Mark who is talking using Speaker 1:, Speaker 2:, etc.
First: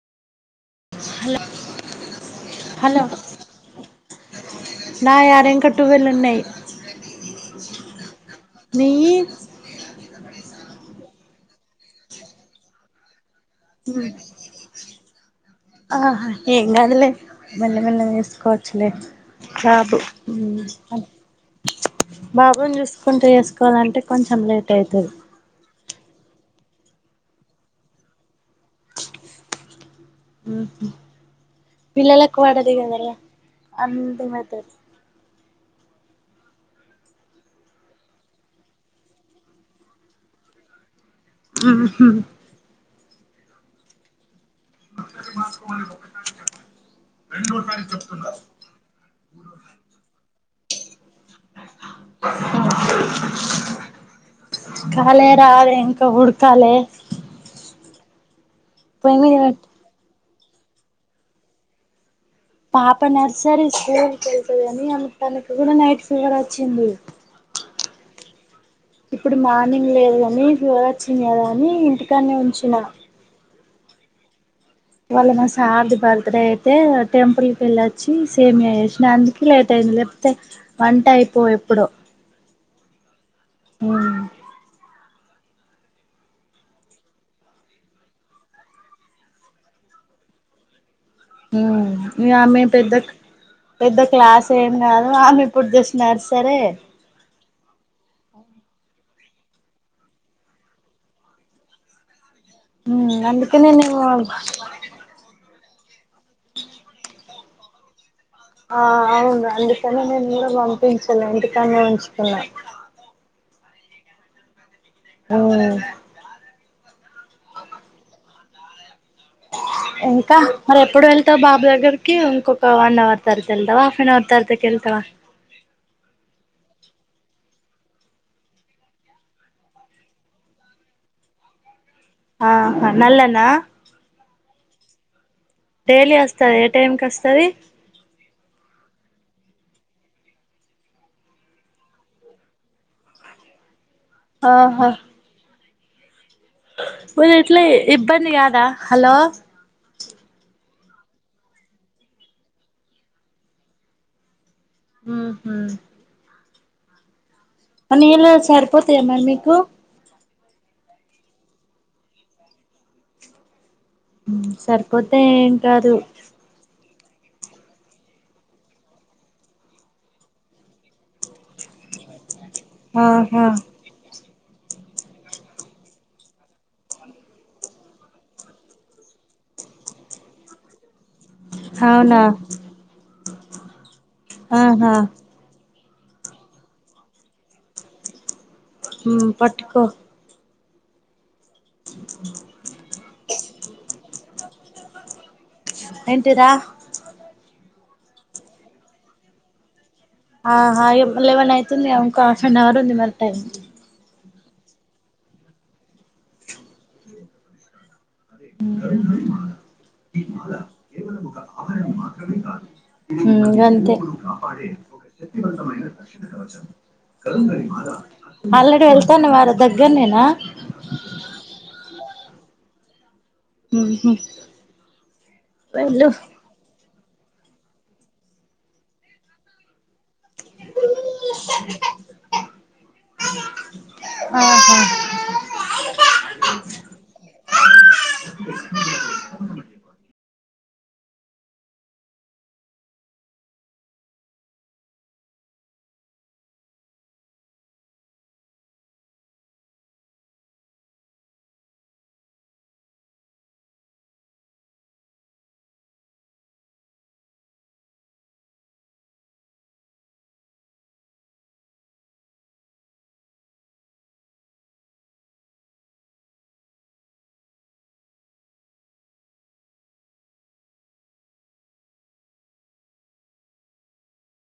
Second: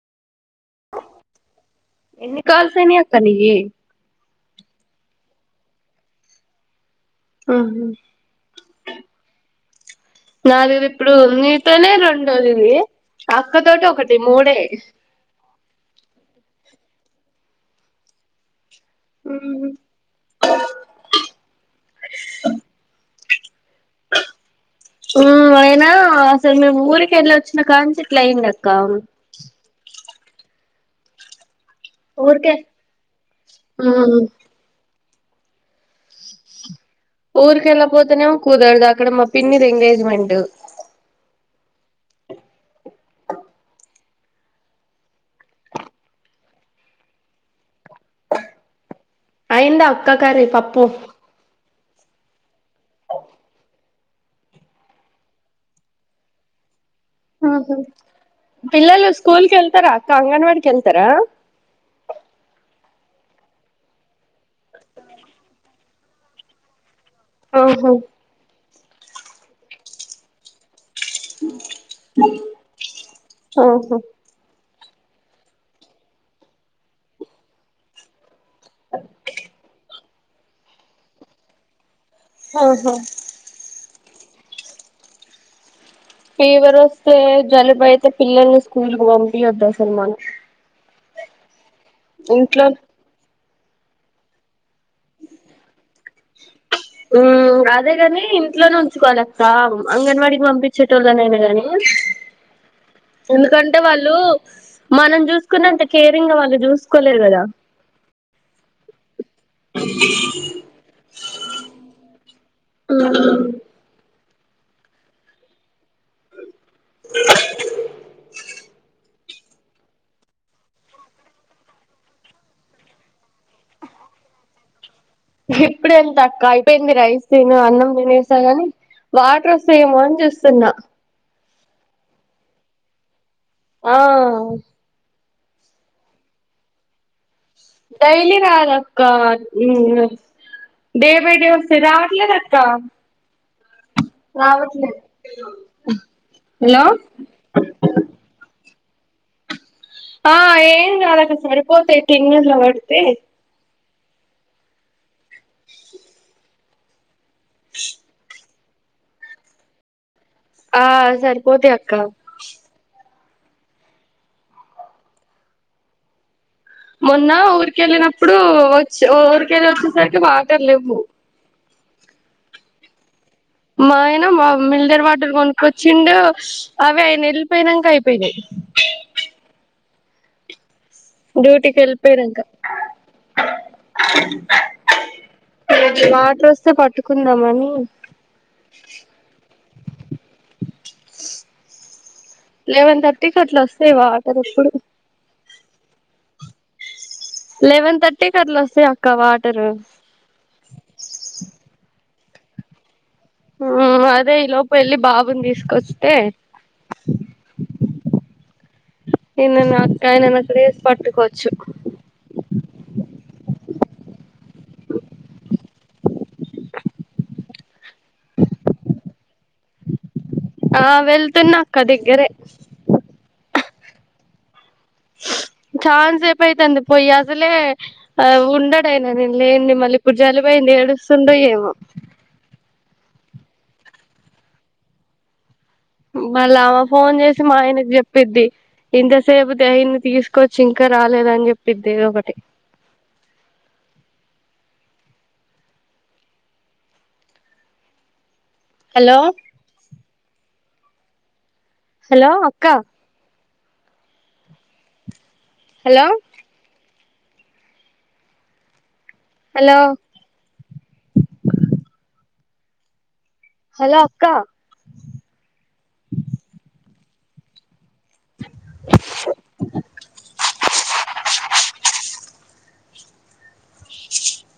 Speaker 1: ఎన్ని కాల్స్ అయినయ్
Speaker 2: హలో
Speaker 1: అక్క నీయ్యి
Speaker 2: నా యారా ఇంకా టూవెల్ ఉన్నాయి
Speaker 1: ఆ
Speaker 2: నీయి
Speaker 1: నాది ఇప్పుడు మీతోనే రెండో ఇవి అక్క తోటి ఒకటి మూడే
Speaker 2: ఆహా ఏం కాదులే మెల్ల మెల్లగా వేసుకోవచ్చు లే
Speaker 1: మ్మ్
Speaker 2: బాబు బాబుని చూసుకుంటూ వసుకోవాలంటే కొంచెం లేట్ అవుతుంది
Speaker 1: అయినా అసలు మేము ఊరి వెళ్ళ వచ్చినా కానుంచి ఇట్లా అయింది అక్క
Speaker 2: ఆఓహ పిల్లలకు
Speaker 1: ఊరికే
Speaker 2: వడది గదరా
Speaker 1: మ్మ్
Speaker 2: అంతేమైతది
Speaker 1: ఊరికి వెళ్లకపోతేమో కూదారుదు అక్కడ మా పిన్నిది ఎంగేజ్మెంట్
Speaker 2: ఓహో మా ఒకసారి రెండోసారి చెప్తున్నా
Speaker 1: అయిందా అక్కా కర్రీ పప్పుూ
Speaker 2: [unintelligible] ఖాలే రాద ఇంకా ఉడ్కాలే
Speaker 1: ఊహూ పిల్లు
Speaker 2: పొయ్యి మీద
Speaker 1: స్కూల్
Speaker 2: పెట్టు
Speaker 1: కెళ్తార అంగన్వాడికెళ్తరా
Speaker 2: పాప నర్సరీ స్కూల్కి వెళ్తుంది కాని ఆమె తనకి కూడా నైట్ ఫీవర్ వచ్చింది
Speaker 1: ఆహా
Speaker 2: ఇప్పుడు మార్నింగ్ లేదు గాని ఫీవర్ వచ్చింది కదా అని ఇంటికానే ఉంచిన
Speaker 1: ఓహో
Speaker 2: వాళ్ళ మా సార్ది బర్త్డే అయితే టెంపుల్ వెళ్ళొచ్చి సేమియా చేసిన అందుకే లేటయిందిలే తే వంట అయిపో ఎప్పుడు
Speaker 1: ఓహో
Speaker 2: హ్మ్
Speaker 1: ఫీవర్ వస్తే జలుబయితే పిల్లల్ని స్కూల్ కు పంపియోద్దసలు మనం
Speaker 2: హ్మ్ మీ ఆమె
Speaker 1: ఇంట్లో
Speaker 2: పెద్దక్ పెద్ద క్లాస్ ఏమి కాదు ఆమె ఇప్పుడు జస్ట్ నర్సరే
Speaker 1: ఉ అదే గాని ఇంట్లోనే ఉంచుకోవాలి అక్క అంగన్వాడికి పంపించేటోళ్ళునయినా గాని
Speaker 2: అందుకనే
Speaker 1: ఎందుకంటే
Speaker 2: నేను
Speaker 1: వాళ్ళు మనం చూస్ చూసుకున్నంత కేరింగ్ గా వాళ్ళు చూసుకోలేరు గదా
Speaker 2: ఆ అవును అందుకని నేను కూడా పంపించలే ఇందుకనే ఉంచ ఉన్న
Speaker 1: ఆ
Speaker 2: ఆ ఇంకా మరి ఎప్పుడు వెళ్తావు బాబు దగ్గరికి ఇంకొక వన్ అవర్ తరవత వెళ్తావా హాఫ్ ఏన్ అవర్ తరతకి వెళ్తవ
Speaker 1: ఇప్పుడేంత తక్కువ అయిపోయింది రైస్ తిని అన్నం తేనేసాను కాని వాటర్ వస్త ఏమో అని చూస్తున్నా
Speaker 2: ఆ నల్లా
Speaker 1: ఓ
Speaker 2: డైలీ వస్తది ఏ టైం కి వస్తది
Speaker 1: డైలీ రాదక్క డే బై డే వస్తయి రావట్లేదు అక్క
Speaker 2: ఆహా
Speaker 1: రావట్లే ఆ
Speaker 2: మరి ఇట్లా ఇబ్బంది కాదా హలో
Speaker 1: ఆ ఏం గాదక్క సరిపోతయి టిన్నర్లో పడితే
Speaker 2: ఊహూ మని ఎలా స పోతయా మరి మీకు
Speaker 1: ఆ సరిపోతయి అక్క
Speaker 2: మ్మ్ సరిపోతే ఏం కాదు.
Speaker 1: మొన్న ఊరికెళ్ళినప్పుడు వచ్చి ఊరికెళ్ళి వచ్చేసరికి వాటర్ లేవ్వు.
Speaker 2: ఆ
Speaker 1: మాయ న్న మ మిల్డర్ వాటర్ కొనుక్కొచ్చిండు, అవి ఆయన ఎళ్ళిపోయినంక అయిపోయినై. డ్యూటీకి
Speaker 2: అవునా
Speaker 1: ఎళ్ళిపోయినంక
Speaker 2: ఆహా
Speaker 1: వాటర్ వస్తే పట్టుకుందామనీ
Speaker 2: మ్మ్ పట్టుకో
Speaker 1: ర్టికీ అట్ల వస్తయి వాటర్ ఎప్పుడు.
Speaker 2: ఏంటిరా
Speaker 1: లెవెన్ థర్టీ కి అట్ల వస్తాయి అక్క వాటరు.
Speaker 2: ఆ హా ఇప్ లెవన్ అవుతుంది ఇంక హాఫెన్ అవర్ ఉంది మరి. టైమ్
Speaker 1: మ్మ్ అదే ఈ లోపు ఎళ్ళి బాబుని తీసుకొస్తే
Speaker 2: మ్మ్
Speaker 1: నిన్న అక్కయనన్నప్పుడే పట్కోచ్చు
Speaker 2: గంతే ఆల్రెడీ వెళ్తాన్నా వారు దగ్గర్నేనా
Speaker 1: గ్గరే
Speaker 2: హ్మ్ హు
Speaker 1: చాన్ సేపు అయితాంది పొయ్యి అసలే ఆ ఉండడయినా నేను లేను మళ్ళి ప్పుడు జలుబు అయ్యింది ఏడుస్తుండో ఏమో?
Speaker 2: ఆ హా
Speaker 1: మళ్ళా ఆమ ఫోన్ చేసి మా ఆయనకు చెప్పిద్ది ఇంతసేపు తేయిన్ని తీసుకొ చ్చి ఇంక రాలేదని చెప్పిది ఏదోకటి. హలో హలో అక్క హలో హలో హలో అక్క